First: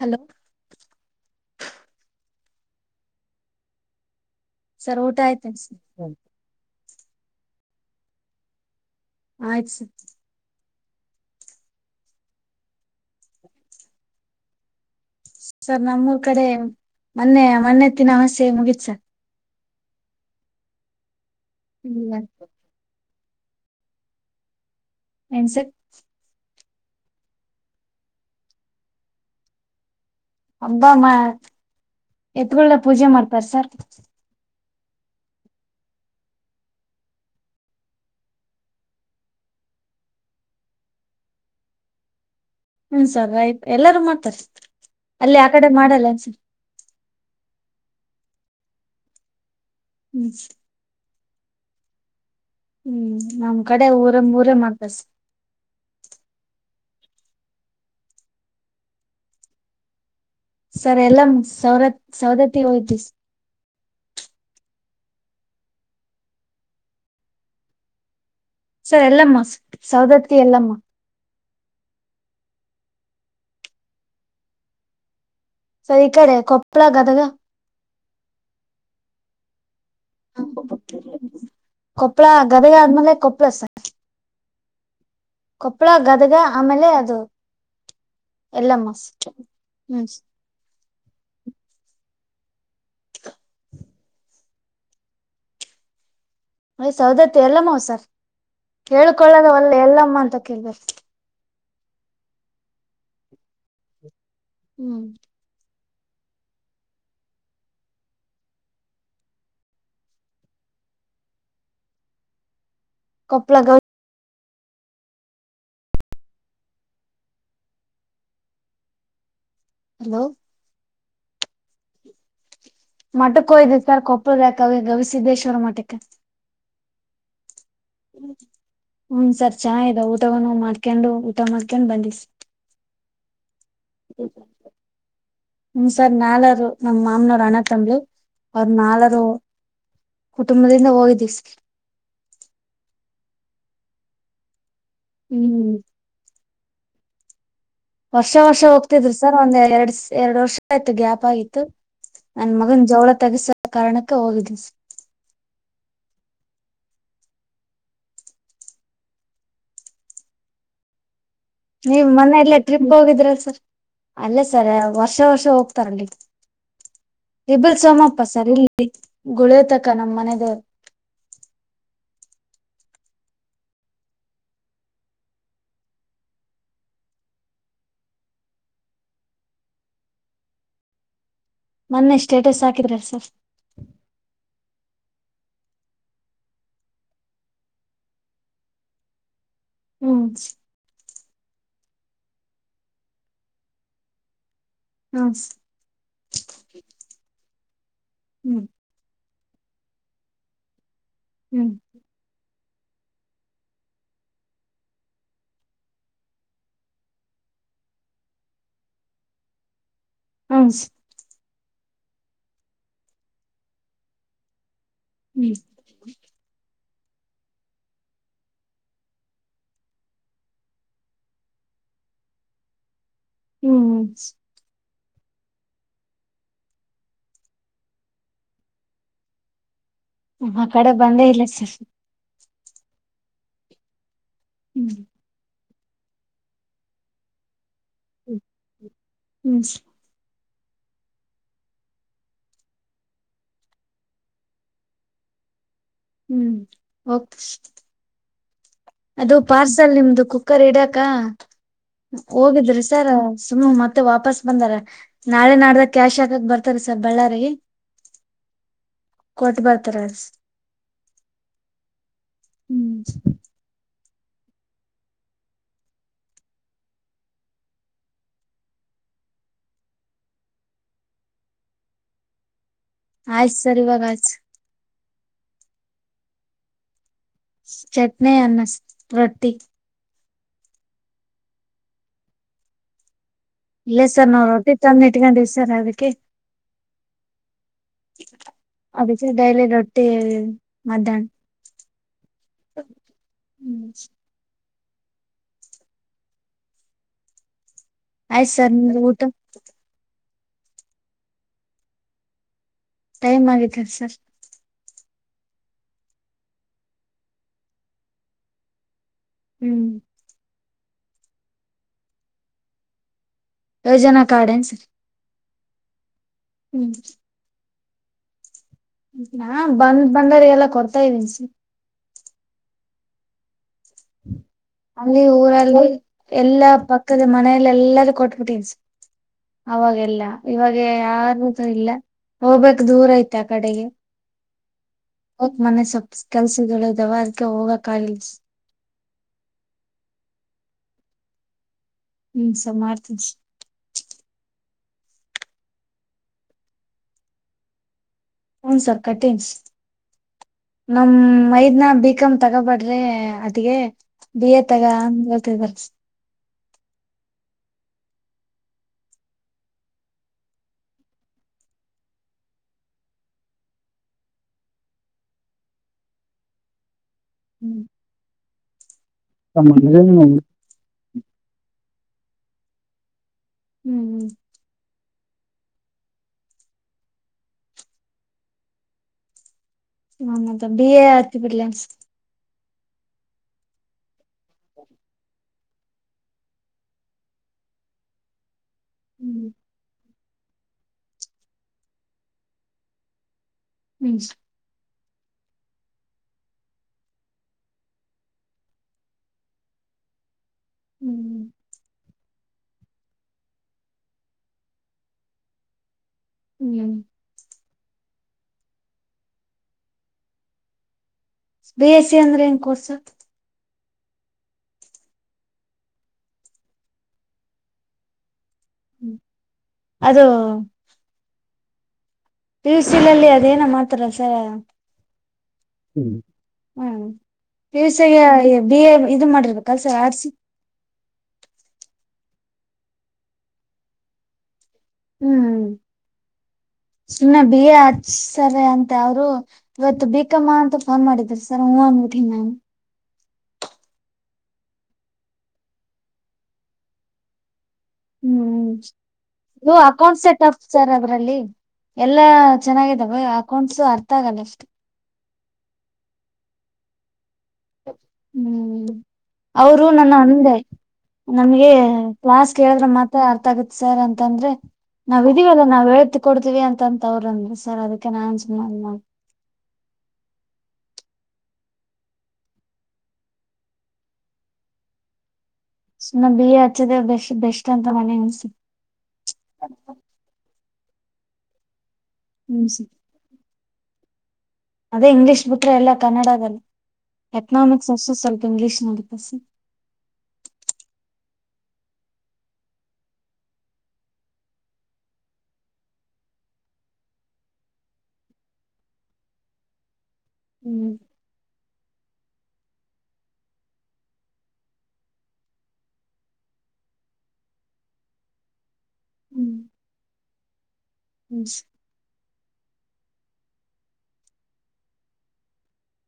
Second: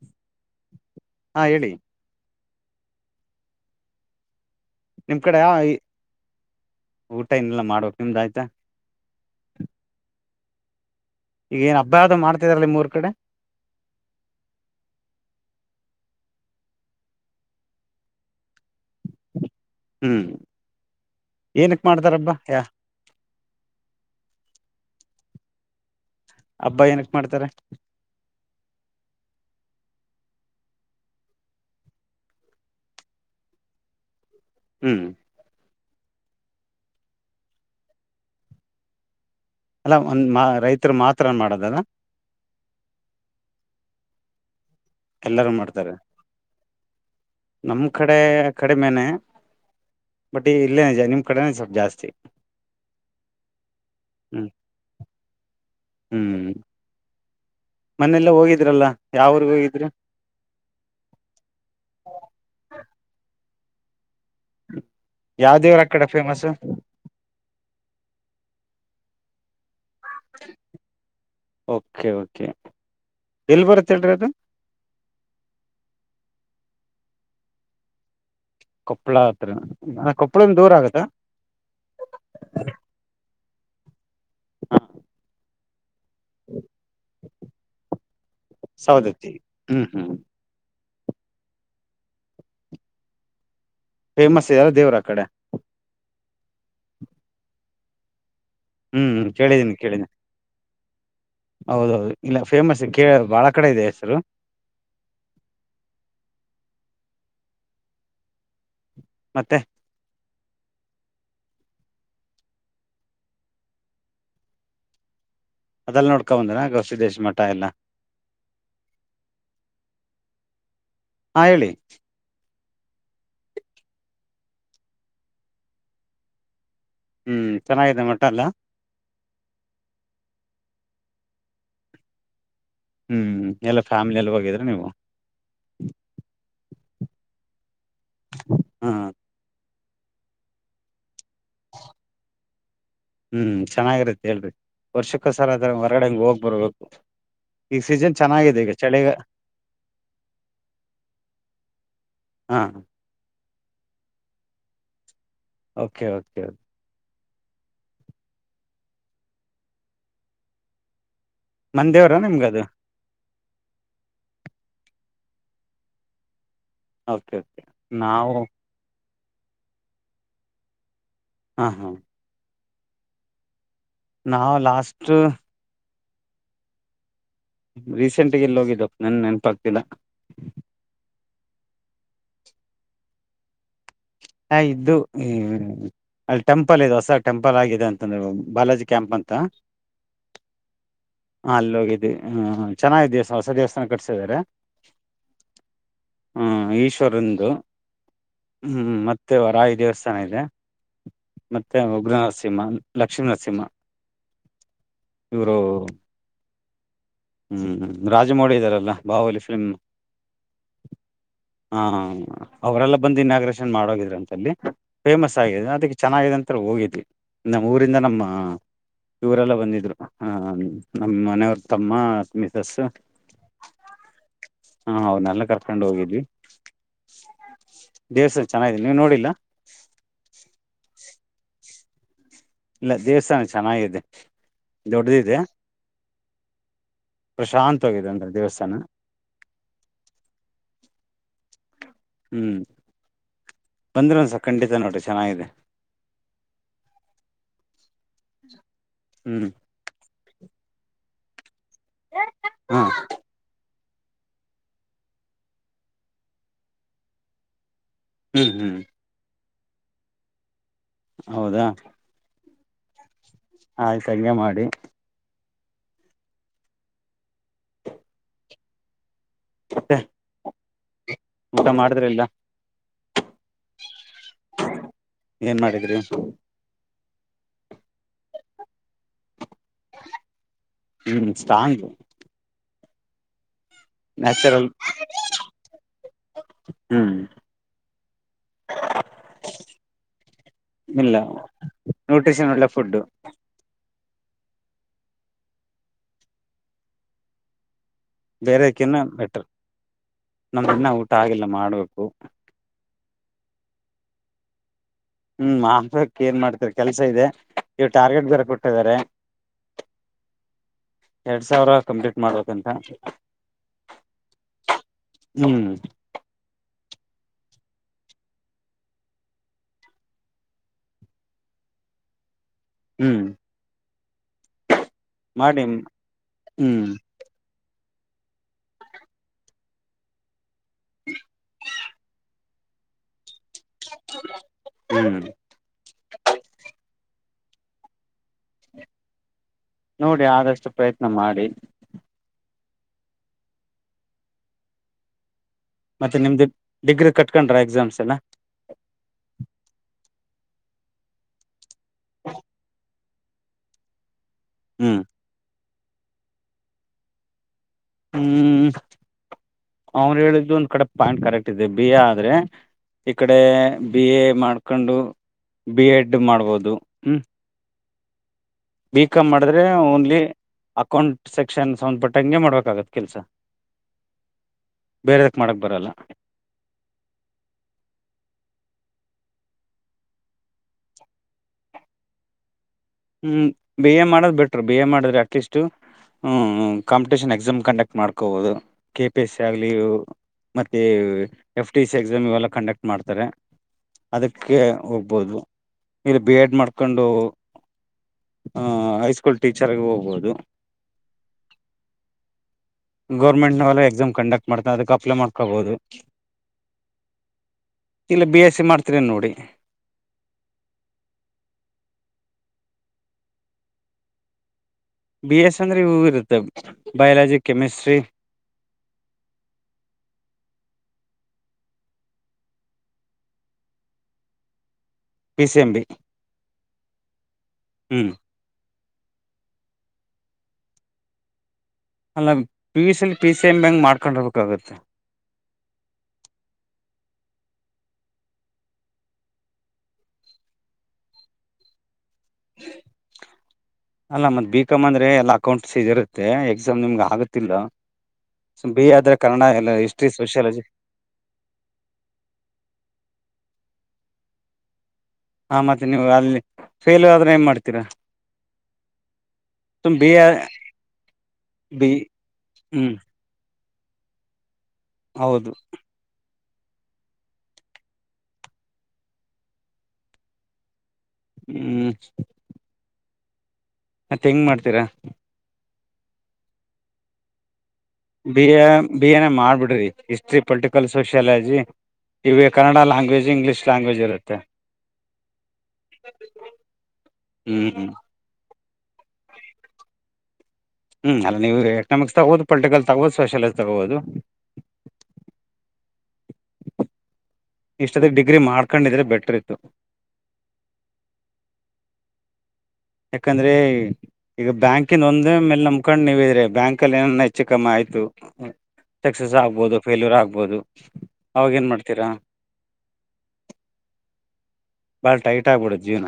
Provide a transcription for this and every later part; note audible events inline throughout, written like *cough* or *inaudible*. Hello. ಹಾ ಹೇಳಿ. Sir ಊಟ ನಿಮ್ ಕಡೆ ಯ ಆಯ್ತೇನ್ ಈ ಸರ್ ಊಟ ಇನ್ನಲ್ಲ ಮಾಡ್ಬೇಕ ನಿಮ್ದ ಆಯ್ತಾ. ಆಯ್ತು ಸ. ಈಗ ಏನು ಹಬ್ ಅದ ಮಾಡತಿದಾರ ನಿಮೂರ್ ಕಡೆ. ಸರ್ ನಮ್ಮೂರ್ ಕಡೆ ಮೊನ್ನೆ ಮಣ್ಣೆತ್ತಿನ ಅಮಾವಾಸೆ ಮುಗೀತ್ ಸರ್. ಹ್ಮ ಏನಕ್ಕೆ ಮಾಡ್ತಾರಬ್ಬಾ ಯ. ಎನ್ಸ. ಹಬ್ಬಾ ಏನಕ್ ಮಾಡ್ತಾರೆ. ಅಬ್ಬಮ್ಮ ಎತ್ಗಳನ ಪೂಜೆ ಮಾಡ್ತಾರೆ ಸರ್. ಹ್ಞ ಹ. ಅಲ್ಲ ಒಂದ ಮಾ ರೈತರು ಮಾತ್ರನ್ ಮಾಡದನ. ಹ್ಮ ಸರ್ ರೈ ಆಯ್ತು ಎಲ್ಲಾರು ಮಾಡ್ತಾರೆ ಅಲ್ಲಿ ಆ ಎಲ್ಲರೂ ಕಡೆ ಮಾಡ್ತಾರೆ ಮಾಡಲ್ಲೆನ್ ಸರ್. ನಮ್ ಕಡೆ ಕಡೆ ಮೇನೆ ಹ್ಮ್ ಬಟ್ ಇಲ್ಲೇನೆಜ ನಿಮ್ ಕಡೆನೆ ಸ್ವಲ್ಪ ಜಾಸ್ತಿ. ಹ್ಮ್ ನಮ್ ಕಡೆ ಊರ ಹ್ಮ್ ಊರ ಮಾಡ್ತಾದ ಸರ್. ಹ್ಮ್. ಮೊನ್ನೆಲ್ಲ ಹೋಗಿದ್ರಲ್ಲ ಯಾವ್ ಊರಿಗಿ ಹೋಗಿದ್ರಿ. ಸರ್ ಎಲ್ಲ ಸವರತ್ ಸವದತ್ತಗಿ ಹೋಗಿದೀವಿ ಸರ್. ಯಾವ ದೇವ್ರ ಆ ಕಡೆ famous. Sir Yellamma Saundatti Yellamma. Okay okay ಎಲ್ಲಿ ಬರುತ್ತೆ ಹೇಳ್ರಿ ಅದು. ಸರಿ ಈ ಕಡೆ ಕೊಪ್ಪಳ ಗದಗ. ಕೊಪ್ಪಳ ಹತ್ರ ಕೊಪ್ಪಳಂದ ದೂರ ಆಗತ್ತಾ. ಕೊಪ್ಪಳ ಗದಗ ಆದ್ಮೇಲೆ ಕೊಪ್ಪಳ ಸರ್. ಹಾ. ಕೊಪ್ಪಳ ಗದಗ ಆಮೇಲೆ ಅದು ಎಲ್ಲಮ್ಮ ಸೌದತ್ತೀ ಹ್ಮ್ ಹ್ಮ್. ಫೇಮಸ್ ಇದೆಯಲ್ಲ ದೇವ್ರ ಆ ಕಡೆ. ಮಯ ಸೌದತ್ತ ಎಲ್ಲಮ್ಮ ಸರ್ ಹ್ಮ್ ಹೇಳೇಳ್ಕೊಳ್ಳದವಲ್ಲ ಕೇಳಿದೀನಿ ಕೇಳಿದೀನಿ ಎಲ್ಲಮ್ಮ ಅಂತ ಕೇಳ ಬೇಕಾ. ಹೌದೌದು ಇಲ್ಲ ಫೇಮಸ್ ಕೇಳ ಬಾಳ ಕಡೆ ಇದೆ ಹೆಸರು. ಹ್ಮ್. ಮತ್ತೆ. ಕೊಪ್ಪಳ ಗವಿ. ಅದೆಲ್ಲ ನೋಡಕೋಬಂದನ ಗವಿಸಿದೇಶ ಮಠ ಎಲ್ಲ. ಹಲೋ. ಆ ಹೇಳಿ. ಮಠಕ್ಕ ಹೋಯ್ದು ಸರ್ ಕೊಪ್ಪಳದಕ ಅವೆ ಗವಿಸಿದ್ದೇಶ್ವರ ಮಟ್ಟಕ್ಕ. ಹ್ಮ್ ಚೆನ್ನಾಗಿದೆ ಮಠ ಎಲ್ಲ. ಹುಞ ಸರ್ ಚೆನ್ನ ಇದ ಊಟವನ್ನು ಮಾಡ್ಕೊಂಡು ಊಟ ಮಾಡ್ಕೊಂಡು ಬಂದಿ. ಹ್ಮ್ ಎಲ್ಲಾ ಫ್ಯಾಮಿಲಿ ಎಲ್ಲಿ ಹೋಗಿದ್ರೆ ನೀವು. ಹ್ಮ್ ಸರ್ ನಾಲರುು ನಮ್ಮ್ ಮಾಮನೂರು ಅಣ ತಂಬಳು ಅವರು ಹಾಂ ನಾಲರು. ಕುಟುಂಬದಿಂದ ಹೋಗಿದೀವಿ. ಹ. ಹ್ಮ್ ಚೆನ್ನಾಗಿರತ್ತ ಹೇಳ್ರಿ ವರ್ಷಕ್ಕೋಸರ ಆದದ್ರ ಹ್ಮ್ ಹೊರ್ಗಡೆ ಹಂಗಗೆ ಹೋಗ್ ಬರ್ಬೇಕು. ಈಗ ಸೀಸನ್ ವರ್ಷ ಚೆನ್ನಾಗಿದೆ ವರ್ಷ ಈಗ ಚಳಿಗ ಹೋಗ್ತಿದ್ರು ಸರ್ ಒಂದ್ ಎರಡ್ ಎರಡ್ ವರ್ಷ ಆಯ್ತು ಗ್ಯಾಪ್ ಆಗಿತು ನನ್ ಹಾಂ ಮಗನ್ ಜವಳ ತಗಸೋ ಕಾರಣಕ್ಕೆ ಹೋಗಿದ್ವಿ ಸರ್ ಓಕೆ ಓಕೆ ಕೆ ನೀವ್ ಮನ್ದೇವ್ರಾ ನಿಮ್ಗ ಮನೇಲ್ಲೇ ಅದು ಟ್ರಿಪ್ಗೆ ಹೋಗಿದ್ರ ಸರ್ ಅಲ್ಲೇ ಸರ್ ವರ್ಷ ವರ್ಷ ಹೋಗ್ತಾರ ಅಲ್ಲಿ ಓಕೆ *unintelligible* ಓಕೆ ಬಲ್ ಸೋಮಪ್ಪ ನಾವು ಸರ್ ಇಲ್ಲಿ ಗುಳಿಯತಕ ನಮ್ಮ್ ಮನೆ ದೇವ್ರು ಹಾ ಹಾ ನಾವ್ ಲಾಸ್ಟ್ ರೀಸೆಂಟ್ಗ ಎಲ್ಲಿ ಹೋಗಿದ್ದ ನನ್ ನೆನಪಾಗ್ತಿಲ್ಲ ಮೊನ್ನೆ ಸ್ಟೇಟಸ್ ಹಾಕಿದ್ರ ಸರ್ ಹ ಇದ್ದು ಹ್ಮ್ ಅಲ್ಲಿ ಟೆಂಪಲ್ ಇದೆ ಹೊಸ ಟೆಂಪಲ್ ಆಗಿದೆ ಅಂತಂದ್ರ ಬಾಲಾಜಿ ಕ್ಯಾಂಪ್ ಅಂತ ಹ್ಞೂ ಹ ಅಲ್ಲಿ ಹೋಗಿದ್ದಿ ಹ ಚೆನ್ನ *unintelligible* ದಿವಸ ಹೊಸ ದೇವಸ್ಥಾನ ಕಟ್ಸಿದ್ದಾರೆ ಹ್ಮ್ ಹ್ಮ ಈಶ್ವರಂದು ಹ್ಮ್ ಮತ್ ಮತ್ತೆ ವರಾಯಿ ದೇವಸ್ಥಾನ ಇದೆ ಹ್ಮ್ ಮತ್ತೆ ಉಗ್ರನರ್ಸಿ ಸಿಂಹ ಲಕ್ಷ್ಮೀ ನರಸಿಂಹ ಇವರು ಹ್ಮ್ ರಾಜಮೌಳಿ ಇದಾರೆಲ್ಲ ಬಾಹುಬಲಿ ಫಿಲ್ಮ್ ಹ್ಮ್ ಹಾ ಅವರೆಲ್ಲ ಬಂದು ಇನಾಗ್ರೇಷನ್ ಮಾಡೋಗಿದ್ರ ಅಂತಲ್ಲಿ ಫೇಮಸ್ ಆಗಿದೆ ಅದಕ್ಕೆ ಚೆನ್ನಾಗಿದೆ ಅಂತ ಹೋಗಿದ್ವಿ ನಮ್ಮ ಊರಿಂದ ನಮ್ಮ ಇವರೆಲ್ಲ ಬಂದಿದ್ರು ಹ ನಮ್ ಮನೆಯವ್ರ ತಮ್ಮ ಮಿಸಸ್ ಹ್ಮ್ ಹಾ ಅವ್ರ್ ನ್ನೆಲ್ಲ ಕರ್ಕೊಂಡು ಹೋಗಿದ್ವಿ ದೇವಸ್ಥಾನ ಚೆನ್ನಗಿದೆ ನೀವ್ ನೋಡಿಲ್ಲ ಆಕಡೆ ಬಂದೇ ಇಲ್ಲ ಸರ್ ಇಲ್ಲ ದೇವಸ್ಥಾನ ಚೆನ್ನಾಗಿದೆ ಹ್ಮ್ ದೊಡ್ದಿದೆ ಪ್ರಾಶಾಂತವಾಗಿದೆ ಅಂದ್ರೆ ದೇವಸ್ಥಾನ ಹ್ಮ್ ಹ್ಮ್ ಬಂದ್ರ ಒಂದಸ ಖಂಡಿತ ನೋಡ್ರಿ ಚೆನ್ನಾಗಿದೆ ಹ್ಮ್ಓಕೆ ಸ್ ಹ್ಮ *inaudible* ಅದು ಪಾರ್ಸಲ್ ನಿಮ್ದು ಕುಕ್ಕರ್ ಇಡಾಕ ಹಾ ಹೋಗಿದ್ರಿ ಸರ್ ಸುಮ್ ಮತ್ತೆ ವಾಪಸ್ ಬಂದಾರ ನಾಳೆ ನಾಡ್ದಾಗ ಕ್ಯಾಶ್ ಹಾಕಕ್ ಬರ್ತಾರ ಸ ಬಳ್ಳಾರಿಗೆ ಹ್ಮ್ ಹ್ಮ್ ಕೊಟ್ ಬರ್ತಾರ ಸ್ ಹೌದಾ ಹ್ಮ್ ಆಯ್ತ್ ಅಂಗೆ ಮಾಡಿ ಮತ್ತೆ ಊಟ ಮಾಡಿದ್ರ ಇಲ್ಲಾ ಆಯ್ತು ಸರ್ ಇವಾಗ ಆಯ್ತ್ ಸ್ ಏನ್ ಮಾಡಿದ್ರಿ ಚಟ್ನಿ ಅನ್ನ ಸ್ ರೊಟ್ಟಿ ಹ್ಮ್ ಸ್ಟಾಂಗು ಇಲ್ಲೇ ಸರ್ ನಾವ ನ್ಯಾಚುರಲ್ ರೊಟ್ಟಿ ತಂದ್ ಇಟ್ಕೊಂಡಿವ ಸರ್ ಅದಕ್ಕೆ. ಹ್ಞೂ. ಅದೀಕ್ಕೆ ಡೈಲಿ ರೊಟ್ಟಿ ಮಧ್ಯಾಹ್ನ. ನ್ಯೂಟ್ರಿಷನ ಒಳ್ಳೆ ಫುಡ್. ಆಯ್ತ್ ಬೇರೆ ಸರ್ ಕಿನ ನಿಮ್ದು ಊಟ ಬೆಟರ್ ನಮ್ ಇನ್ನ ಊಟ ಆಗಿಲ್ಲ ಮಾಡ್ಬೇಕು. ಟೈಮ್ ಆಗೈತೆ ಸರ್. ಹ್ಮ್ ಮಾಡ್ಬೇಕ್ ಏನ್ ಮಾಡ್ತೀರ ಕೆಲ್ಸ ಇದೆ ಇವ ಟಾರ್ಗೆಟ್ ಬೇರೆ ಕೊಟ್ಟಿದಾರೆ. ಹ್ಮ್ ಎರಡ್ ಸಾವ್ರ ಕಂಪ್ಲೀಟ್ ಮಾಡ್ಬೇಕಂತ. ಯೋಜನಾ ಕಾರ್ಡನ್ ಸರ್ ಹ್ಮ್ ಹ್ಮ್ ನಾ ಬಂದ್ ಬಂದರಿಗೆಲ್ಲ ಕೊಡ್ತಾ ಇದೀನ್ ಸರ್. ಹ್ಮ ಅಲ್ಲಿ ಮಾಡಿ ಊರಲ್ಲಿ ಎಲ್ಲಾ ಹ್ಮ್ ಪ ಪಕ್ಕದ ಮನೆಯಲ್ಲಿ ಎಲ್ಲರೂ ಕೊಟ್ಬಿಟ್ಟಿನ್ ಸ ಅವಾಗೆಲ್ಲಾ. ಇವಾಗ ಯಾರುಸ ಇಲ್ಲ ಹೋಗ್ಬೇಕ್ ದೂರ ಐತೆ ಆ ಕಡೆಗೆ. ಹ್ಮ್ ಅದಕ್ ಮನೆ ಸ್ವಲ್ಪ್ ಕೆಲ್ಸ ಇದಾವ ಅದಕ್ಕೆ ಹೋಗಕ್ ಆಗಲ್ ಸ್ ನೋಡಿ ಆದಷ್ಟು ಪ್ರಯತ್ನ ಮಾಡಿ. ಹ್ಮ ಸರ್ ಮಾಡ್ತೀನಿ ಸ್ ಮತ್ತೆ ನಿಮ್ದು ಡಿಗ್ರಿ ಕಟ್ಕೊಂಡ್ರ ಎಕ್ಸಾಮ್ಸ್ ಎಲ್ಲಾ. ಹನ್ ಸರ್ ಕಟಿನ್ಸ್ ನಮ್ ಮೈದ್ನ ಬಿಕಾಮ್ ತಗಬಾರ ದೇ ಅತ್ಗೆ ಬಿ ಎ ತಗ ಹ್ಮ್ ಅಂದ ಹೇಳ್ತಾ ಇದರ ಸರ್. ಹ್ಮ್ ಅವ್ನ್ ಹೇಳಿದ್ದು ಒಂದ್ ಕಡೆ ಪಾಯಿಂಟ್ ಕರೆಕ್ಟ್ ಇದೆ ಬಿಏ ಆದ್ರೆ. ಈ ಕಡೆ ಬಿ ಎ ಮಾಡ್ಕೊಂಡು ಬಿ ಎಡ್ ಮಾಡ್ಬೋದು ಹ್ಮ. ಹ್ಮ್ ಬಿ ಕಾಮ್ ಮಾಡಿದ್ರೆ ಓನ್ಲಿ ಅಕೌಂಟ್ ಸೆಕ್ಷನ್ ಸಂಧಪಟ್ಟಂಗೆ ಮಾಡ್ಬೇಕಾಗತ್ತೆ ಕೆಲಸ. ಹ್ಮ್ ಹ್ಮ್ ಬೇರೆದಕ್ ಮಾಡಕ್ ಬರಲ್ಲ. ಹ ಮತ್ ಬಿ ಎ ಹಚ್ಚಬಿಡ್ಲೆನ್ ಸರ್. ಹ್ಮ್ ಬಿ ಎ ಮಾಡದ ಬೇಟ್ರು ಬಿ ಎ ಮಾಡಿದ್ರೆ ಅಟ್ಲೀಸ್ಟ್. ಟು ಹ್ಮ್ ಕಾಂಪಿಟೇಷನ್ ಎಕ್ಸಾಮ್ ಕಂಡಕ್ಟ್ ಮಾಡ್ಕೋಬಹುದು ಕೆ ಪಿ ಎಸ್ ಸಿ ಹ್ಮ್ ಆಗ್ಲಿ ಮತ್ತೆ ಎಫ್ ಟಿ ಸಿ ಎಕ್ಸಾಮ್ ಇವೆಲ್ಲ ಕಂಡಕ್ಟ್ ಮಾಡ್ತಾರೆ ಹ್ಮ್ ಅದಕ್ಕೆ. ಹೋಗ್ಬೋದು ಇಲ್ಲಿ ಬಿ ಎಡ್ ಮಾಡ್ಕೊಂಡು. ಆ ಹೈಸ್ಕೂಲ್ ಟೀಚರ್ಗೆ ಹೋಗ್ಬಹುದು. ಹ್ಮ್ ಗೌರ್ಮೆಂಟ್ನವಲ್ಲ ಎಕ್ಸಾಮ್ ಕಂಡಕ್ಟ್ ಮಾಡ್ತ ಅದಕ್ಕ ಅಪ್ಲೈ ಮಾಡ್ಕೊಬಹುದು. ಹ್ಮ್ ಇಲ್ಲಿ ಬಿ ಎಸ್ ಸಿ ಮಾಡ್ತೀರೇನ್ ನೋಡಿ. ಬಿ ಎಸ್ ಸಿ ಅಂದ್ರ ಹೆಂಗ್ ಕೋರ್ಸ ಸರ್. ಬಿ ಎಸ್ ಅಂದ್ರ ಇವು ಇರುತ್ತೆ ಬಯಾಲಜಿ ಕೆಮಿಸ್ಟ್ರಿ ಹ್ಮ ಅದು ಪಿಯುಸಿ ಅಲ್ಲಿ ಅದೇನೋ ಮಾತ್ರ ಸ ಪಿ ಸಿ ಎಂ ಬಿ ಹ್ಮ ಹ ಪಿಯುಸಿ ಹ್ಮ್ ಬಿಏ ಇದು ಮಾಡಿರ್ ಕಲ್ಸ ಆಡ್ಸಿ ಅಲ್ಲ ಪಿ ಸೆಲ್ ಪಿ ಸಿ *unintelligible* ಮಾಡ್ಕೊಂಡಿರ್ಬೇಕಾಗುತ್ತ. ಹ್ಮ್ ಸುಮ್ನೇ ಬಿ ಎ ಹಚ್ತಾರೆ ಅಂತ ಅವ್ರು. ಇವತ್ತು ಬಿಕಮ್ಮ ಅಂತ ಫೋನ್ ಮಾಡಿದ್ರು ಸರು ಹ್ಮ ಅನ್ಬಿಟ್ಟಿನ್ ನಾನು. ಅಲ್ಲ ಮತ್ತ ಬಿಕಮ್ ಅಂದ್ರೆ ಎಲ್ಲ ಅಕೌಂಟ್ಸಿಜ ಇರತ್ತೆ ಎಕ್ಸಾಮ್ ನಿಮ್ಗ ಆಗುತ್ತಿಲ್ಲ. ಹ್ಮ್ ಬಿ ಎ ಆದ್ರೆ ಕನ್ನಡ ಎಲ್ಲ ಇದು history account setup sociology sir ಅದ್ರಲ್ಲಿ. ಎಲ್ಲ ಚೆನ್ನಾಗಾಗಿದವೆ ಅಕೌಂಟ್ಸು ಅರ್ಥ ಆಗಲ್ಲ ಅಷ್ಟೆ. ಹ ಮತ್ತೆ ನೀವು ಅಲ್ಲಿ ಫೇಲ್ ಆದ್ರೆ ಏನ್ ಮಾಡ್ತೀರಾ. ಅವ್ರು ಸುಮ್ ಬಿ ನನ್ನ ಎ ಅಂದೆ ನಮಗೆ ಬಿ ಕ್ಲಾಸ್ ಕೇಳದ್ರ ಹ್ಮ್ ಮಾತ್. ಅರ್ಥ ಆಗುತ್ತ ಸರ್ ಅಂತಂದ್ರೆ ನಾವ್ ಹೌದು ಇದೀವಲ್ಲ ನಾವ್ ಹೇಳತೀರ್ತ್ ಕೊಡ್ತೀವಿ ಅಂತಂತ ಅವ್ರ ಅಂದ್ರ ಸರ್ ಅದಕ್ಕೆ ನಾನ್ ಸುಮ್ನ *unintelligible* ಹ್ಮ್ ಮತ್ತೆಂಗ ಮಾಡ್ತೀರಾ. ಸುಮ್ನ ಬಿ ಎ ಹಚ್ಚದೆ ಬೆಶ್ ಬೆಸ್. ಅತ್ಯಂತ ಮೆ *unintelligible* ಬಿ ಎ ಬಿ ಎ ನೆ ಮಾಡ್ಬಿಡ್ರಿ ಹಿಸ್ಟ್ರಿ ಪೊಲಿಟಿಕಲ್ ಸೋಶ್ಯಾಲಜಿ. ಇವೆ ಹ್ಮ್ ಕನ್ನಡ ಸರ್ ಲಾಂಗ್ವೆಜ್ ಇಂಗ್ಲಷ ಲಾಂಗ್ವೇಜ್ ಇರ ಅದೇ ಇಂಗ್ಲೀಷ್ ಬಿಟ್ರೆ ಎಲ್ಲ ಕನ್ನಡದಲ್ಲಿ ಹ್ಮ್ ಎಕನಾಮಿಕ್ಸ್ ಹ್ಮ್ ಅಷ್ಟ ಸ್ವಲ್ಪ ಇಂಗ್ಲೀಷ್ *unintelligible* ಹ್ಮ್ ಅಲ್ಲ ನೀವು ಎಕನಾಮಿಕ್ಸ್ ತಗೋಬೋದು ಪೊಲಿಟಿಕಲ್ ತಗೋಬೋದು ಸೋಷಲಜ ತಗೋಬೋದು. *inaudible* ಇಷ್ಟದಗ ಡಿಗ್ರಿ ಮಾಡ್ಕೊಂಡಿದ್ರೆ ಬೆಟ್ರಿತ್ತು. ಹ್ಮ್ ಯಾಕಂದ್ರೆ. ಈಗ ಬ್ಯಾಂಕಿಂದ ಒಂದೇ ಮೇಲ ನಮಕೊಂಡ್ ನೀವಿದ್ರೆ ಬ್ಯಾಂಕಲ್ಲಿ ಏನನ ಹೆಚ್ಚು ಕಮ್ಮಿ ಆಯ್ತು. ಸೇಕ್ಸಸ್ ಹ್ಮ್ ಆಗ್ಬೋದು ಫೇಲ್ಯೂರ್ ಆಗ್ಬೋದು ಹ್ಮ್ ಅವಾಗ ಏನ್ ಮಾಡ್ತೀರಾ. ಬಾಳ ಟೈಟ್ ಆಗ್ಬಿಡ ಜೀವ್ನ.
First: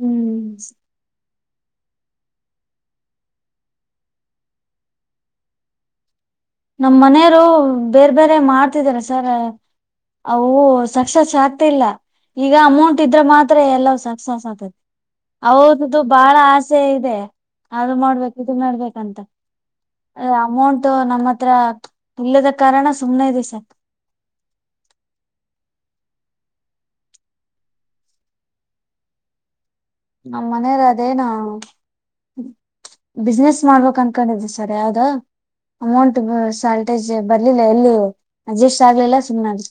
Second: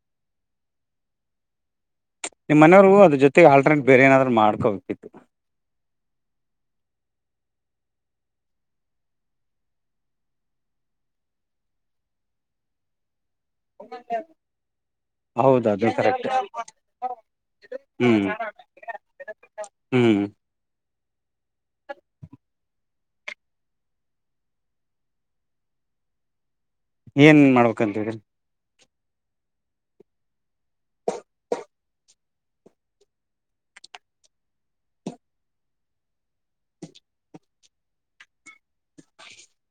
ಹ್ಮ್ ಹ್ಮ್ ನಿಮ್ಮ್ನೆಯವ್ರು ಅದ ಜೊತೆಗ್ ಆಟರ್ನೇಟ್ ಬೇರೆ ಏನಾದ್ರು ಮಾಡ್ಕೋಬೇಕಿತ್ತು. ನಮ್ ಮನೆಯವ್ರು ಬೇರ್ ಬೇರೆ ಮಾಡ್ತಿದಾರ ಸರ. ಅವು ಸಕ್ಸಸ್ ಆಗ್ತ ಇಲ್ಲ ಈಗ ಅಮೌಂಟ್ ಇದ್ರೆ ಮಾತ್. ತ್ರ ಎಲ್ಲಾ ಸಕ್ಸಾಸ್ ಆಗ್ತೈತಿ. ಹೌದು ಅದು ಅವ್ರುದು ಕರೆಕ್ಟ್ ಬಾಳ ಆಸೆ ಇದೆ ಅದು ಹ್ಮ್ ಮಾಡ್ಬೇಕ ಇದು ಮಾಡ್ಬೇಕಂತ. ಹ್ಮ್ ಅಮೌಂಟು ನಮ್ಮ ಹತ್ರ ಇಲ್ಲದ ಕಾರಣ ಸುಮ್ನೆ ಇದಿವಿ ಸರ್. ಏನ್ ಮಾಡ್ಬೇಕಂತಿದಿರಿ. ನಮ್ಮ ಮನೆಯವ್ರು ಅದೇನು. ಬಿಸ್ನೆಸ್ ಮಾಡ್ಬೇಕ್ ಅನ್ಕೊಂಡಿದಿ ಸರ್ ಯಾವ್ದ. ಅಮೌಂಟ್ ಬ ಸಾಲ್ಟೇಜ್ ಬರ್ಲಿಲ್ಲ ಎಲ್ಲಿಯು ಅಡ್ಜಸ್ಟ್ ಆಗ್ಲಿಲ್ಲ ಸುಮ್ನಾಗ್.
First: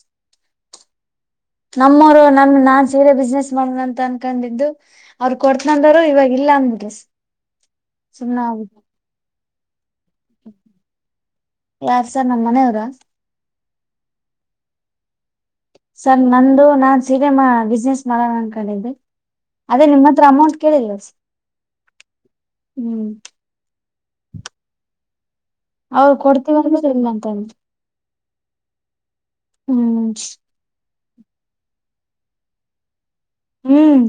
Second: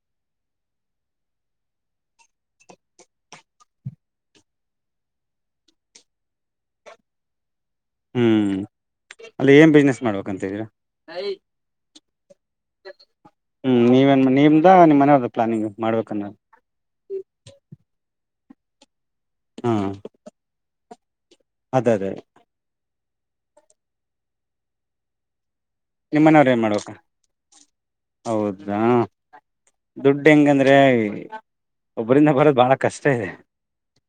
ನಮ್ಮವ್ರು ನಮ್ ನಾನ್ ಸೀರೆ ಬಿಸ್ನೆಸ್ ಮಾಡಣ ಅಂತ ಅನ್ಕೊಂಡಿದ್ದು. ಅವ್ರ ಕೊಡ್ತನಂದಾರು ಇವಾಗ ಇಲ್ಲ ಅಂದ್ಬಿಟ್ರು ಸ ಹ್ಮ್ ಅಲ್ಲಿ ಏನ್ ಬಿಸ್ನೆಸ್ ಮಾಡ್ಬೇಕಂತ ಇದೀರಾ. ಯಾರ್ ಸರ್ ನಮ್ಮ್ ಮನೆಯವ್ರ. ಹ್ಮ್ ನೀವೇನ್ ನಿಮ್ದಾ ನಿಮ್ ಮನೇಯವ್ರ ಸರ್ ನಂದು ನಾನ್ ಸೀರೆಮಾ ಬಿಸ್ನೆಸ್ ಮಾಡಣ ಅನ್ಕೊಂಡಿದ್ದೆ. ಅದೇ ನಿಮ್ಮತ್ರ ಅಮೌಂಟ್ ಕೇಳಿಲ್ಲ ಸ. ಅದರಿ. ಹ್ಮ್ ಅವ್ರು ನಿಮ್ಮನೆಯವ್ರ್ ಏನ್ ಕೊಡ್ತೀವಂದ್ರ ಮಾಡ್ಬೇಕು ಇಲ್ಲಂತಂದ್ರ ಹೌದಾ ಹ್ಮ್ ದುಡ್ ಹೆಂಗಂದ್ರೆ ಒಬ್ಬರಿಂದ ಬರೋದ್ ಬಹಳ ಕಷ್ಟ ಇದೆ ಹ್ಮ್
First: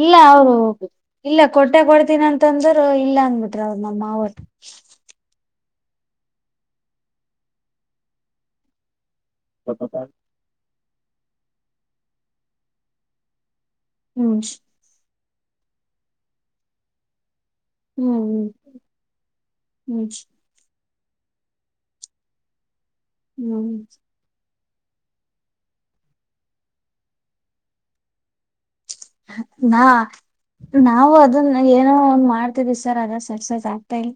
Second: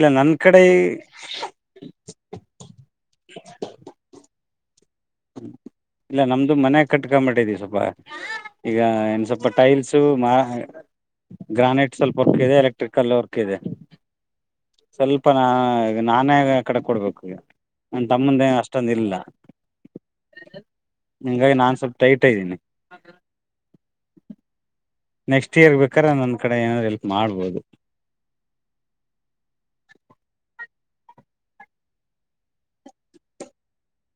ಇಲ್ಲ ನನ್ ಅವರು *unintelligible* ಕಡೆ ಹೋಗ ಇಲ್ಲ ಕೊಟ್ ಊಟ ಕೊಡ್ತೀನಿ ಅಂತಂದ್ರ ಇಲ್ಲ ಅಂದ್ಬಿಟ್ರ ಅವ ನಮ್ಮಮವೊರ್ ಇಲ್ಲ ನಮ್ದು ಮನ್ಯ ಕಟ್ಕೊಂಬಟ್ಟಿದವಿ ಸ್ವಲ್ಪ ಈಗ ಏನ್ ಸ್ವಲ್ಪ್ ಟೈಲ್ಸು ಮ ಗ್ರಾನೈಟ್ ಸ್ವಲ್ಪ ವರ್ಕ್ ಇದೆ ಎಲೆಕ್ಟ್ರಿಕಲ್ ವರ್ಕ್ ಇದೆ ಹ್ಮ್ ಸ್ವಲ್ಪ ನಾ ನಾನೇ ಕಡೆ ಕೊಡ್ಬೇಕು ಈಗ ನನ್ ತಮ್ಮಂದೇ ಹ್ಮ್ ಅಷ್ಟೊಂದ್ ಇಲ್ಲ ಹ್ಮ್ ಹಿಂಗಾಗಿ ನಾನ್ ಸ್ವಲ್ಪ ಟೈಟ್ ಇದ್ದೀನಿ ಹ್ಮ್ ನೆಕ್ಸ್ಟ್ ಇಯರ್ ಬೇಕ್ರೆ ನನ್ನ ಕಡೆ ಏನಾದರು ಹೆಲ್ಪ್ ಮಾಡ್ಬೋದು ನಾ ನಾವು ಅದನ್ನ ಏನೋ ಒಂದ್ ಮಾಡ್ತಿದಿವಿ ಸರ್ ಅದ ಸಕ್ಸಸ್ ಆಗ್ತಾ ಇಲ್ಲ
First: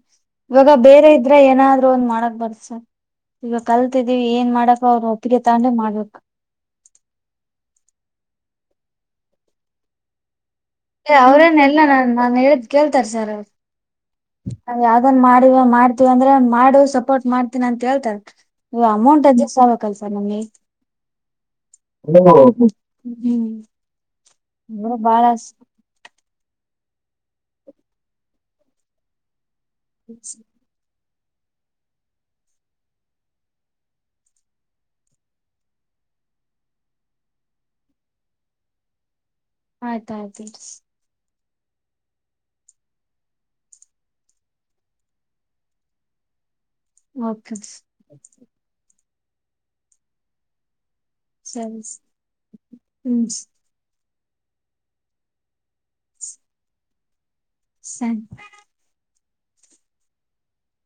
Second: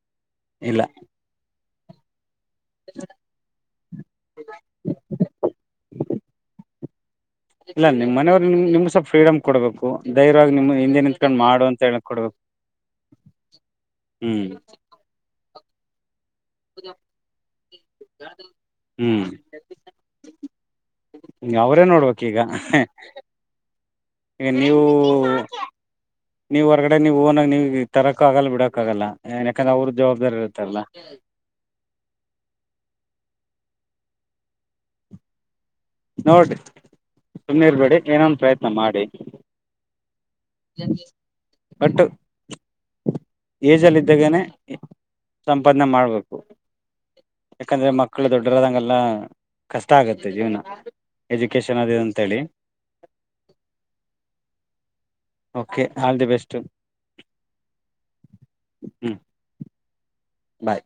ಇವಾಗ ಇಲ್ಲ ಬೇರೆ ಇದ್ರೆ ಏನಾದ್ರು ಒಂದ್ ಮಾಡಕ್ ಬರ್ತ್ ಸ ಈಗ ಕಲ್ತಿದ್ದೀವಿ ಏನ್ ಮಾಡಕ ಅವ್ರು ಒಪ್ಪಿಗೆ ತಗೊಂಡೆ ಮಾಡ್ಬೇಕ್ ಇಲ್ಲ ನಿಮ್ ಮನೆಯವರ್ ನಿಮ್ *unintelligible* ಫ್ರೀಡಮ್ ಕೊಡ್ಬೇಕು ಧೈರ್ಯವಾಗಿ ನಿಮ್ ಹಿಂದೆ ನಿಂತ್ಕೊಂಡು ಮಾಡು ಅವ್ರೇನೆಲ್ಲ ಅಂತ ಹೇಳ ನಾನ್ ನಾನ್ ಕೊಡ್ಬೇಕು ಹ್ಮ್ ಅದ ಯಾವ್ದನ್ ಮಾಡಿವ ಮಾಡ್ತಿವಂದ್ರೆ ಮಾಡು ಸಪೋರ್ಟ್ ಮಾಡ್ತೀನ ಅಂತ ಹೇಳ್ತಾರ ಅಮೌಂಟ್ ಹ್ಮ್ ಅಜಸ್ಟ್ ಆಗ್ಬೇಕಲ್ ಸರ್ ನಮ್ಗೆ ಅವ್ರೇ ಓ ನೋಡ್ಬೇಕ್ ಈಗ ಹ್ಮ್ ಈಗ ನೀವು ಅಂದ್ರ ಬಾಳ ನೀವು ಹೊರಗಡೆ ನೀವು ಓನಾಗ ನೀವು ತರೋಕ್ಕ ಆಗಲ್ಲ ಬಿಡಕ್ಕ ಆಗಲ್ಲ ಏ ಯಾಕಂದ್ರೆ ಅವ್ರ ಜವಾಬ್ದಾರಿ ಇರುತ್ತಾರಲ್ಲ ನೋಡ್ರಿ ಸುಮ್ಮ್ನೆ ಇರ್ಬೇಡಿ ಏನೊ ಒಂದ್ ಪ್ರಯತ್ನ ಮಾಡಿ ಆಯ್ತ ಆಯ್ತು ಸ್ ಅಂಟು ಏಜಲ್ಲಿ ಇದ್ದಾಗೇನೆ ಸಂಪಾದನೆ ಮಾಡ್ಬೇಕು ಓಕೆ ಯಾಕಂದ್ರೆ ಮಕ್ ಮಕ್ಕಳು ದೊಡ್ಡರದಂಗೆಲ್ಲ ಕಷ್ಟ ಆಗತ್ತೆ ಜೀವನ ಸರಿ ಎಜುಕೇಶನ್ ಅದಿದೆ ಅಂತೇಳಿ ಹ್ಮ್ ಓಕೆ ಆಲ್ ದಿ ಬೆಸ್ಟ್ ಸ ಹ್ಮ್ ಬಾಯ್